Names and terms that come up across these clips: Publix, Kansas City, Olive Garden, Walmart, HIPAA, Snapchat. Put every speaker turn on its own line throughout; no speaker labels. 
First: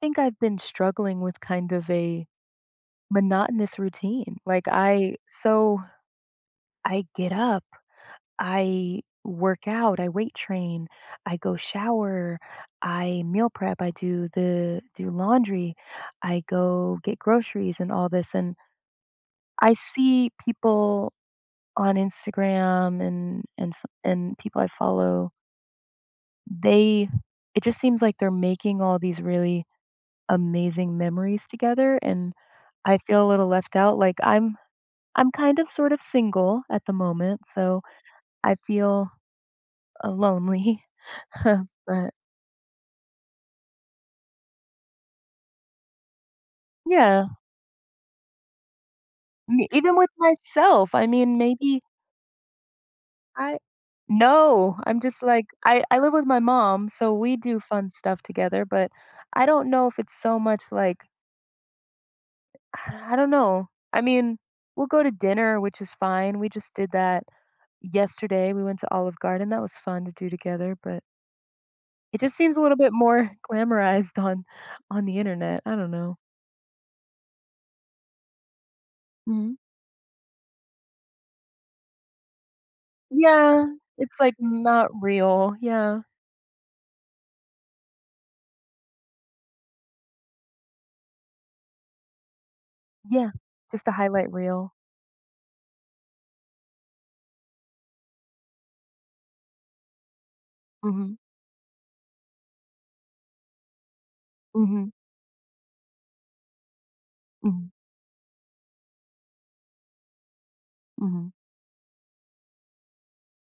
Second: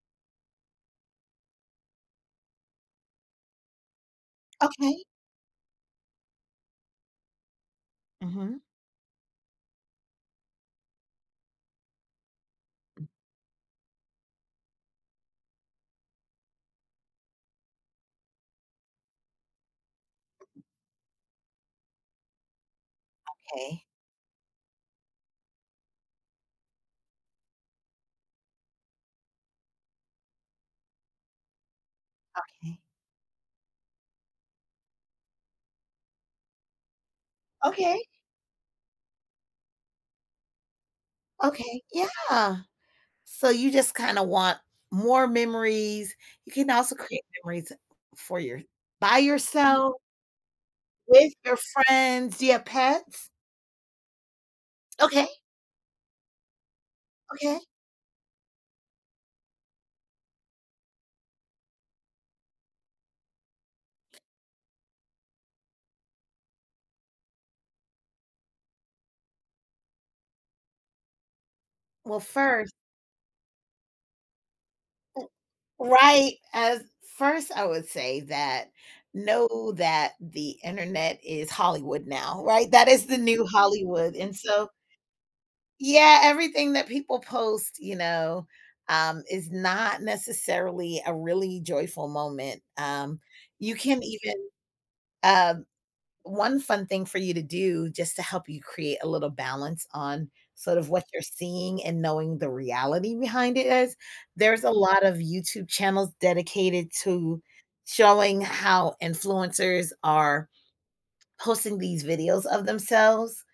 Think I've been struggling with kind of a monotonous routine. Like,
Okay.
I so I get up,
Mhm.
I work out, I weight train, I go shower, I meal prep, I do laundry, I go get groceries and all this, and I see people on Instagram and and
Okay,
s- and people I follow, they it just seems like they're making all these really amazing memories together, and
okay,
I feel a little left out, like, I'm kind of sort of single at the moment, so
okay,
I feel, lonely.
okay,
But
yeah. So you just kinda want more memories. You can also create
yeah,
memories for your by
me,
yourself,
even with myself, I
with
mean,
your
maybe.
friends. Do you have pets?
I No, I'm just
Okay,
like, I live with my mom, so we
okay.
do fun stuff together, but I don't know if it's so much like. I don't know. I mean, we'll go to dinner, which is fine. We just did that yesterday, we went to Olive Garden, that was fun to do together, but it
Well,
just seems a
first
little bit more glamorized on the internet, I don't know.
right, as first, I would say that
Mhm.
know that the internet is Hollywood now, right? That is the new
Yeah,
Hollywood,
it's, like,
and so
not real. Yeah.
yeah, everything that people post, is not necessarily a really joyful moment.
Yeah,
You
just a
can
highlight
even
reel.
um, One fun thing for you to do just to help you create a little balance on sort of what
Mhm.
you're seeing and knowing the reality behind it is there's a
Mhm.
lot of YouTube channels dedicated to
Mhm.
showing how influencers are
Mhm.
posting these videos of themselves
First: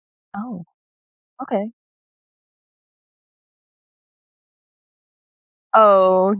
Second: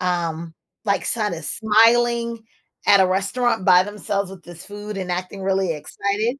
um,
Oh,
like, kind of
okay.
smiling at a restaurant by themselves with this food and acting really
Oh,
excited,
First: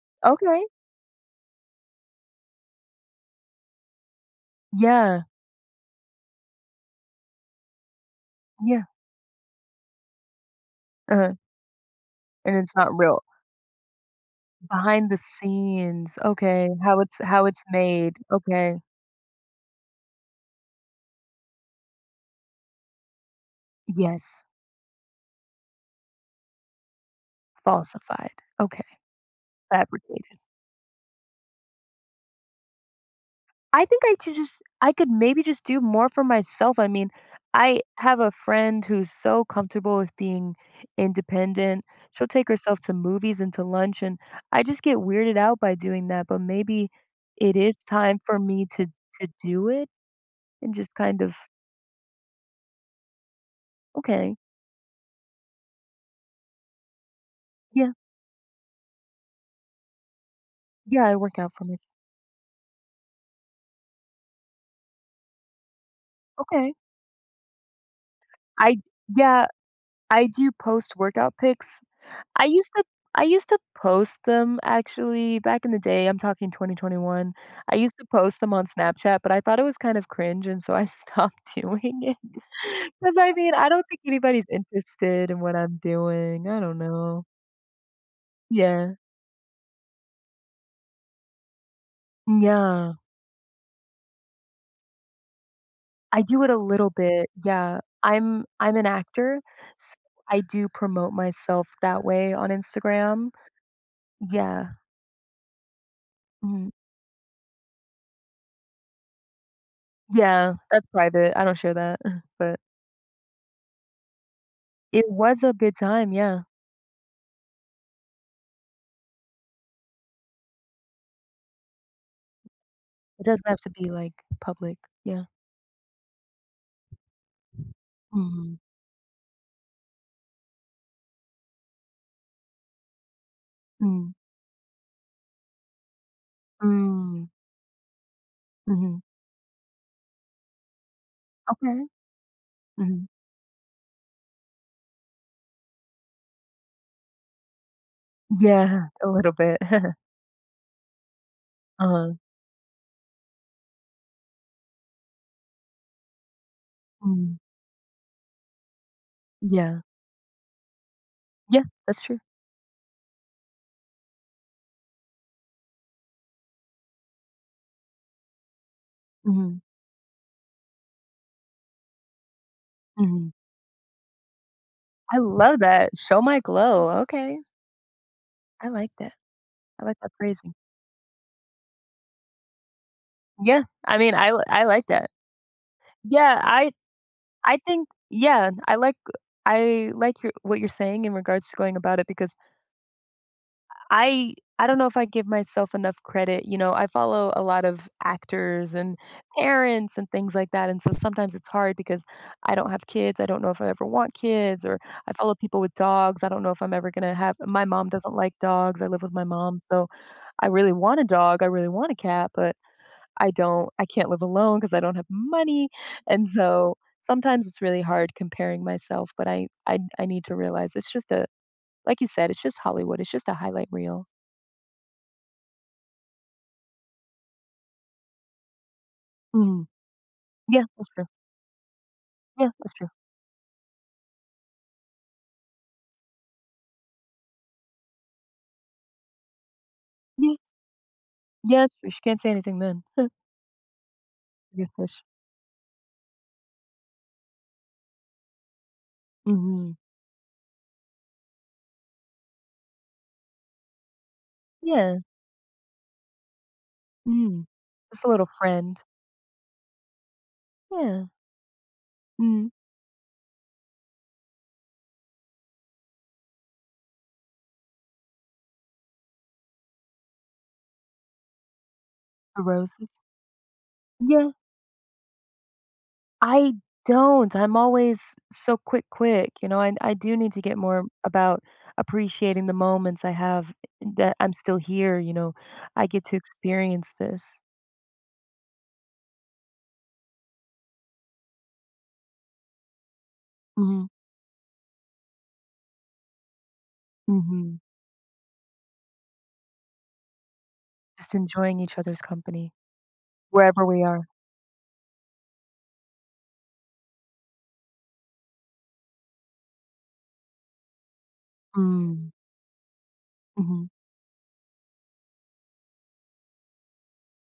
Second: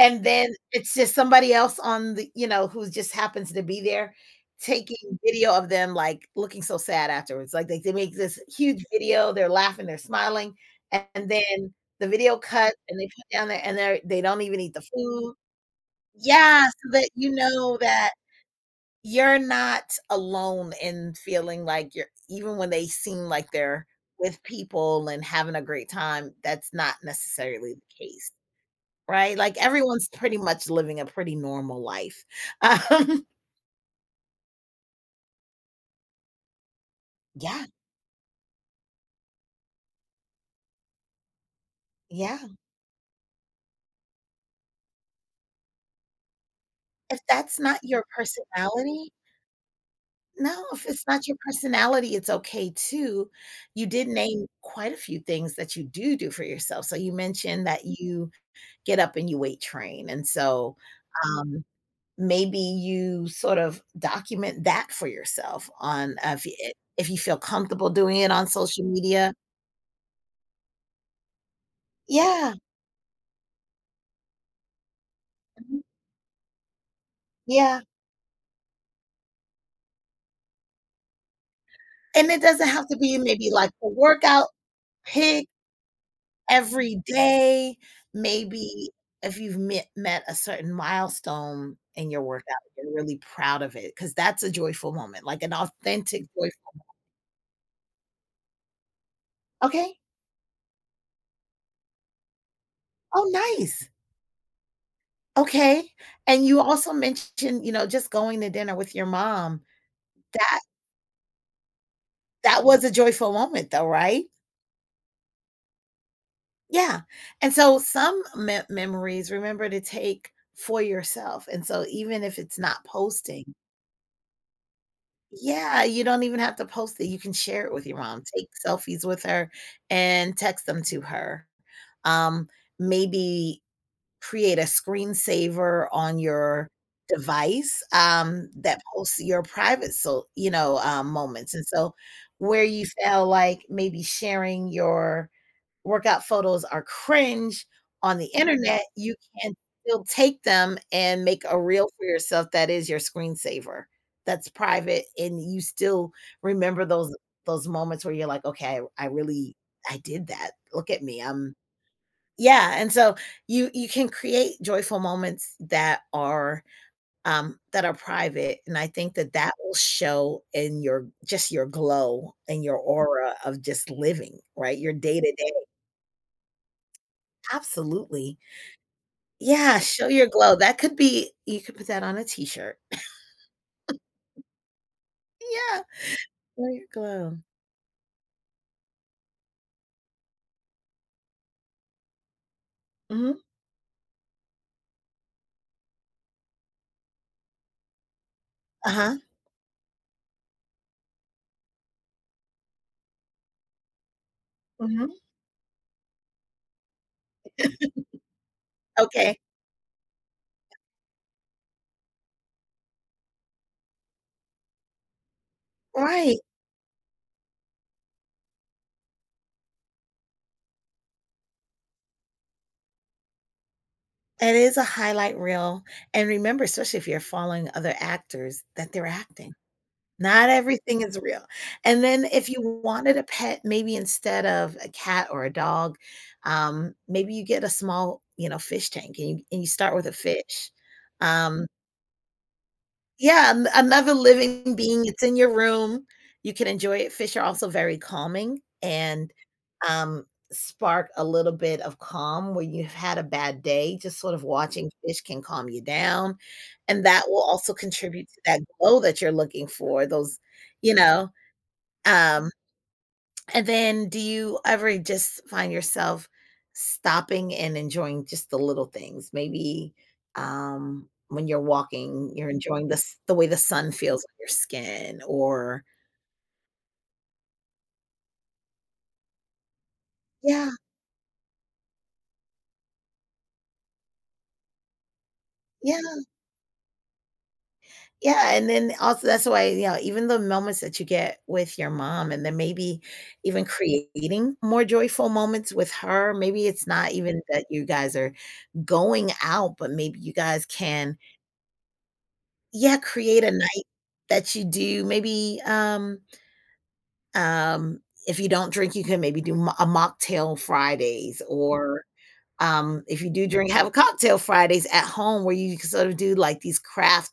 and then
okay.
it's just somebody else on the you know, who just happens to be there taking
Yeah.
video of them, like, looking so sad afterwards. Like, they make this
Yeah.
huge video, they're laughing, they're smiling, and
uh
then the video
and
cuts,
it's not
and they
real.
put down there and they don't even eat the
Behind the
food.
scenes,
Yeah,
okay.
so
How
that
it's
you know that
made, okay.
you're not alone in feeling like you're even when they seem like they're
Yes,
with people and having a great time, that's not necessarily the case,
falsified, okay,
right? Like, everyone's
fabricated.
pretty much living a pretty normal life. Um,
I think I should just, I could maybe just do more for myself. I mean,
yeah,
I have a friend who's so comfortable with being independent. She'll
yeah.
take herself to movies and to lunch, and I just get weirded out by doing that, but maybe
If
it
that's
is
not your
time for me to
personality
to do it
no,
and
if
just
it's
kind
not
of,
your personality, it's okay too. You did
"Okay,
name quite a few things that you do do for yourself. So you mentioned that
yeah,
you get up and you weight train, and so,
yeah, I work out
um
for myself.
maybe you sort of document that for yourself on
Okay."
if you feel comfortable doing it on
I
social media.
Yeah, I do post workout pics. I
Yeah.
used to I used to post them actually back in the
Mhm.
day, I'm talking 2021. I
Yeah.
used to post them on Snapchat, but I thought it was kind of cringe, and so I stopped doing it.
And it doesn't have to
Because
be
I
maybe
mean, I
like
don't
a
think anybody's
workout
interested in
pic
what I'm doing, I don't
every
know.
day. Maybe
Yeah.
if you've met a certain milestone in your workout,
Yeah.
you're really proud of it because that's a joyful moment, like an
I
authentic
do it
joy.
a little bit, yeah. I'm an actor, so
Okay.
I do promote myself that way on Instagram.
Oh, nice.
Yeah.
Okay. And you
Mhm.
also mentioned, you know, just going to dinner with your mom.
Yeah, that's private, I don't share that, but
That was a joyful moment though, right?
it was a good time, yeah.
Yeah. And so some me memories, remember to take for yourself, and so even if it's not
It doesn't
posting.
have to be, like, public. Yeah.
Yeah, you don't even have to post it, you can share it with your mom, take
Mhm.
selfies with her and text them to her. Um, Maybe
Mm.
create a screensaver on your
Mm.
device, that
Mhm.
posts your private so you know, moments, and
Okay.
so where you
Mhm.
feel like maybe sharing your workout photos are cringe on the internet,
Yeah, a
you
little
can
bit.
still take them and make a reel for
uh
yourself that is your screensaver. That's private, and you still remember those
Mm.
those moments where you're like, "Okay, I really
Yeah.
I did that. Look at me, I'm."
Yeah, that's true.
Yeah, and so you can create joyful moments that are private, and I think that that
Mhm.
will show in your just your glow and your
Mhm.
aura of just living, right? Your
I
day-to-day.
love that. Show my glow. Okay.
Absolutely.
I like that.
Yeah,
I like
show
that
your
phrasing.
glow. That could be you could put that on a T-shirt.
Yeah. I mean, I like that.
Yeah,
Yeah.
show
I
your glow.
I think, yeah. I like your, what you're saying in regards to going about it, because
Mhm.
I don't know if I give myself enough credit. You know, I follow a lot of actors and
Uh-huh.
parents and things like that. And so sometimes it's hard because I don't have kids. I don't know if I ever want kids, or I
Mhm.
follow people with dogs. I don't know if I'm ever going to have, my mom doesn't like dogs. I live with my
Okay.
mom. So I really want a dog, I really want a cat, but I can't live alone because I don't have money. And
Right.
so sometimes it's really hard comparing myself, but I need to realize it's just a like you said, it's just Hollywood. It's just a highlight reel.
It is a highlight reel, and remember, especially if you're following other actors, that they're acting. Not
Yeah, that's
everything
true.
is real. And then
Yeah,
if you
that's true.
wanted a pet, maybe instead of a cat or a dog, maybe you get a small, you know, fish tank and you start with a
Yeah,
fish.
yeah,
Um,
that's true. She can't say anything then.
Yeah, an another
I guess
living
that's.
being, it's in your room, you can enjoy it. Fish are also very calming and,
Mhm.
um, spark a little bit of calm when you've had a bad day, just sort of watching
Yeah.
fish can calm you down, and that will
Mhm.
also
Just a little
contribute to that
friend.
glow that you're looking for, those you
Yeah.
know,
Mhm.
um and then do you ever just find yourself stopping and enjoying just the little things? Maybe, when you're walking,
The
you're enjoying the
roses.
s the way the sun feels
Yeah.
on your skin or
I don't. I'm always so quick, quick. You know, I do need to get
yeah,
more about appreciating the moments I have, that I'm still here. You know, I
yeah,
get to experience this.
yeah, and then also that's why, you know, even the moments that you get with your mom and then maybe even
Mhm.
creating more joyful moments with her, maybe it's not even
Mhm.
that you guys are going out, but maybe you guys
Just
can
enjoying each other's company
yeah, create a
wherever we
night
are.
that you do maybe, um, if you don't drink, you can maybe do mo a mocktail Fridays or,
Mm.
if you do
Mhm.
drink, have a cocktail Fridays at home where you can sort of do, like, these craft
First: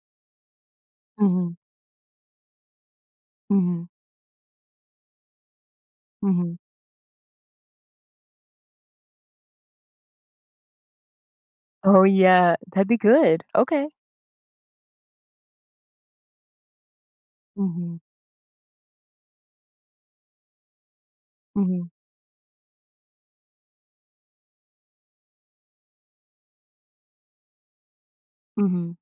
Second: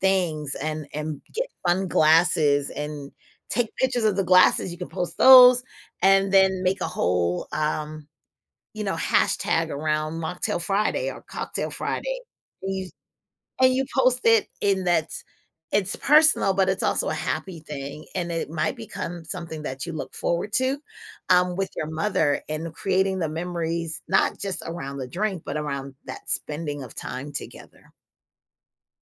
things and get
Mhm.
fun glasses and take
Mhm.
pictures of the glasses, you can post those and
Mhm.
then make a whole, you know, hashtag around Mocktail Friday or Cocktail
Oh,
Friday.
yeah, that'd be good.
And you
Okay.
post it in that it's personal, but it's also a happy
Mhm,
thing, and it might become something that you look forward to, with your
mhm,
mother and creating the memories, not just around the drink, but around that spending of time together.
mhm.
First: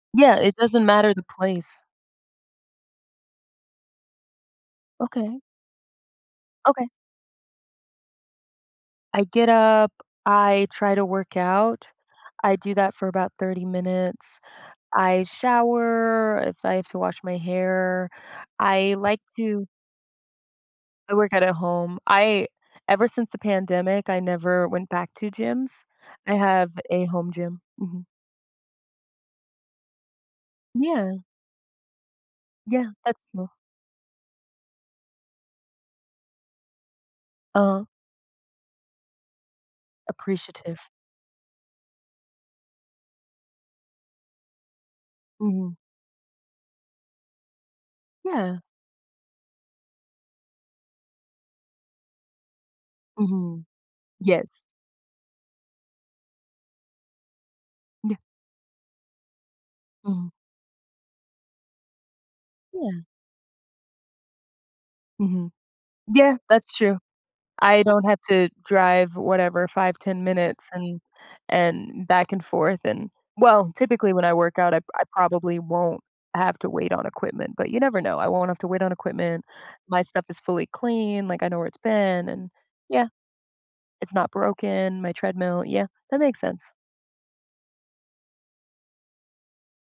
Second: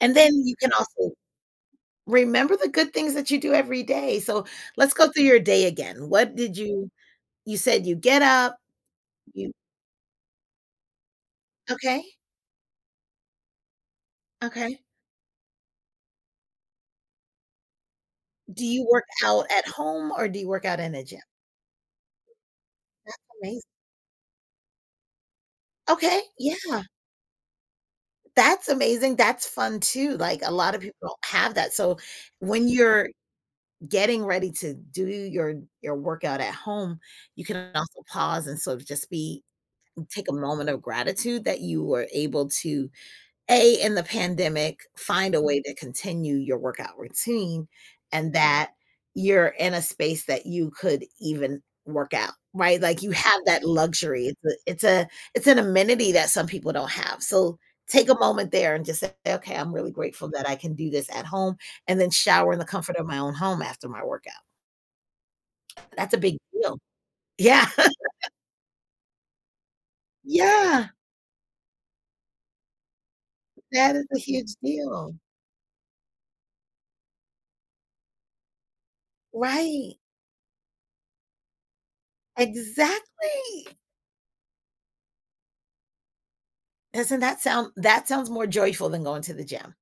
And then
Yeah,
you
it
can
doesn't
also
matter the place.
remember the good things that you do every day. So let's go through your
Okay,
day again. What did
okay.
you you said you get up,
I get
you
up, I try to work out.
okay,
I do that for about 30 minutes.
okay.
I shower if I have to wash my hair.
Do you
I
work
like
out
to
at home or do you work out in a
I
gym?
work out at home. I Ever since the
Amazing.
pandemic, I never went back to gyms.
Okay,
I have
yeah.
a home gym. Mhm.
That's amazing, that's fun too, like, a lot of people
Yeah,
don't have that, so when
yeah,
you're
that's true.
getting ready to do your workout at home, you can
Uh-huh.
also pause and sort of just be take a moment
Appreciative.
of gratitude that you were able to a, in the pandemic, find a way to
Mhm.
continue your workout routine and
Yeah.
that you're in a space that you could even work out, right? Like, you have
Mhm.
that luxury. It's
Yes.
a it's a it's an amenity that some people don't have. So, take
Yeah.
a moment there and just say, "Okay, I'm really grateful
Mhm.
that I can do this at home," and then shower in the comfort
Yeah.
of my own home after my workout.
Mhm.
That's a big
Yeah, that's
deal.
true.
Yeah.
I don't have to drive whatever 5, 10 minutes,
Yeah,
and back and forth, and well,
that is
typically
a
when I
huge
work out, I
deal.
probably won't have to wait on equipment, but you never know. I won't have to wait on equipment.
Right.
My stuff is fully clean, like, I know where it's been, and yeah,
Exactly.
it's not broken, my treadmill, yeah, that makes sense.
Doesn't that sound that sounds more joyful than going to the gym.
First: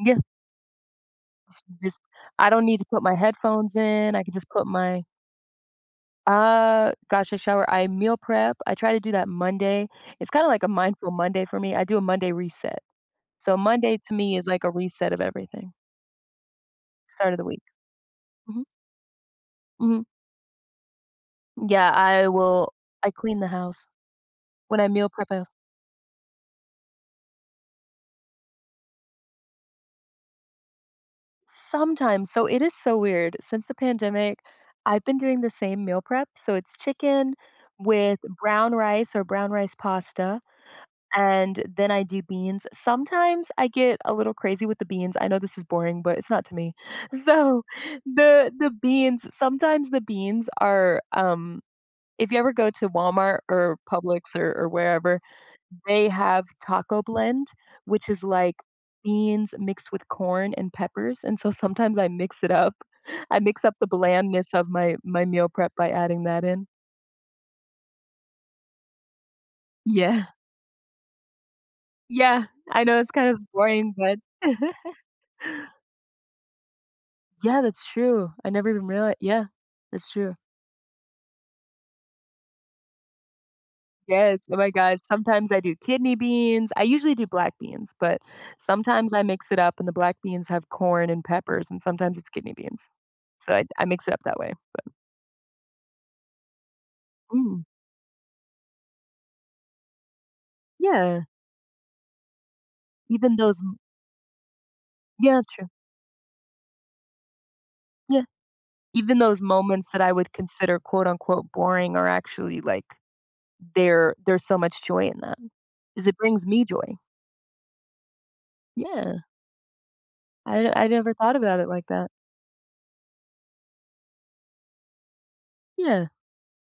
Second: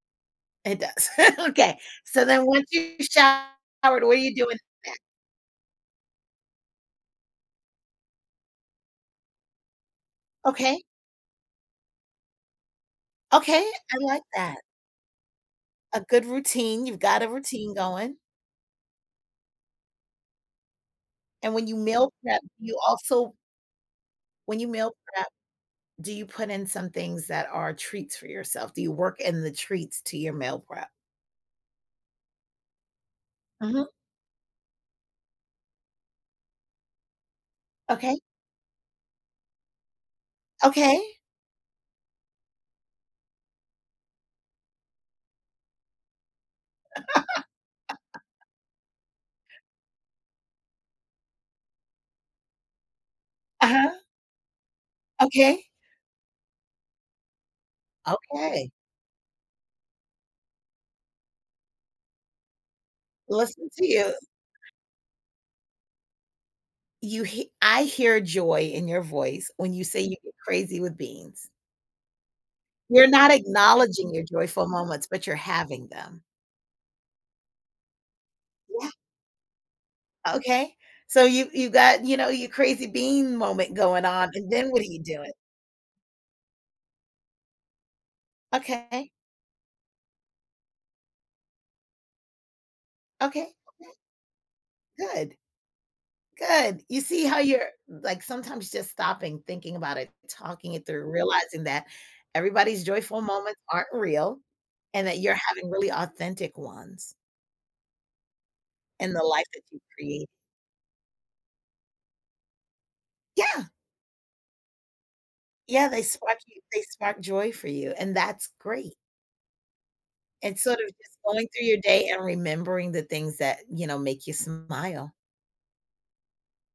Yeah,
It does.
just
Okay,
just
so then
I don't
once
need to
you
put my headphones
showered, what
in,
are
I can
you
just
doing?
put my. Gosh, I shower, I meal prep. I try to do that Monday. It's kinda like a
Okay,
mindful Monday for me. I do a Monday reset. So
okay, I
Monday to
like
me is
that.
like a reset of everything.
A good routine, you've got a
Start of the week.
routine going,
Mhm, mhm.
and when you
Yeah,
meal prep, you
I
also
clean the house.
when you
When I
meal
meal prep,
prep,
I
do you put in some things that are treats for yourself? Do you work in the treats to your meal prep?
sometimes So it is so weird, since the
Mhm,
pandemic, I've been doing the same meal prep. So it's chicken with
okay,
brown rice or brown rice pasta,
okay,
and then I do beans. Sometimes I get a little crazy with the beans. I know this is boring, but it's not to me. So the beans, sometimes the beans are, if you ever go to Walmart or
uh-huh,
Publix, or wherever,
okay,
they have taco blend, which is like
okay,
beans mixed with corn and peppers. And so sometimes I mix it up. I mix
listen
up the
to you.
blandness of my meal prep by adding that in.
You he I hear joy in your voice when you say you
Yeah.
get crazy with beans.
Yeah. I know
You're
it's kind
not
of boring,
acknowledging
but.
your joyful moments, but you're having them.
Yeah, that's true. I never even
Yeah,
realized. Yeah, that's true.
okay. So you got, you know, your crazy bean moment going on,
Yes,
and
oh my
then what are
gosh,
you doing?
sometimes I do kidney beans. I usually do black beans, but
Okay,
sometimes I mix it up, and the black beans have corn and peppers, and sometimes it's kidney beans.
okay,
So I mix it up that way, but.
good, good. You see how
Mm,
you're like, sometimes just stopping, thinking about it, talking it through,
yeah,
realizing that everybody's joyful
even those
moments
m
aren't real and that you're
yeah, true.
having really authentic ones
Yeah.
in
Even
the
those
life that you
moments that I
create.
would consider, quote unquote, boring are actually like,
Yeah.
there's so much joy in that,
Yeah, they
'cause it
spark
brings
you
me
they
joy.
spark joy for you, and that's great.
Yeah,
It's
I
sort
I
of
never
just
thought
going
about it
through your
like
day
that.
and remembering the things that, you know, make you smile.
Yeah.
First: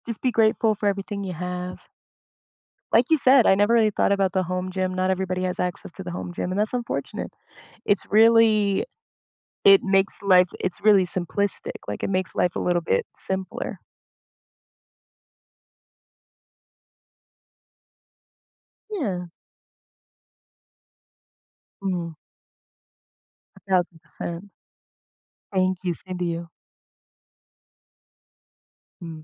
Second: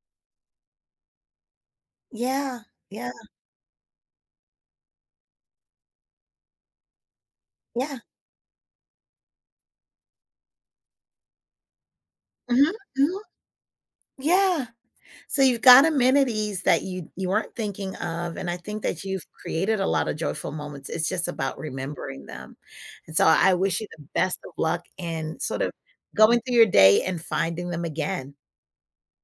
Just be grateful for everything you have.
Yeah,
Like
yeah,
you said, I never really thought about the home gym. Not everybody has access to the home gym, and that's unfortunate.
yeah.
It's really, it makes life it's really simplistic. Like, it makes life a
Mhm,
little bit
mhm,
simpler.
yeah. So you've got amenities that you weren't thinking of, and I think that you've
Yeah.
created a lot of joyful moments. It's just about
Mm,
remembering them. And so I wish you the best
1000%.
of luck in sort of
Thank you. Same to
going
you.
through your day and finding them again.
Mm.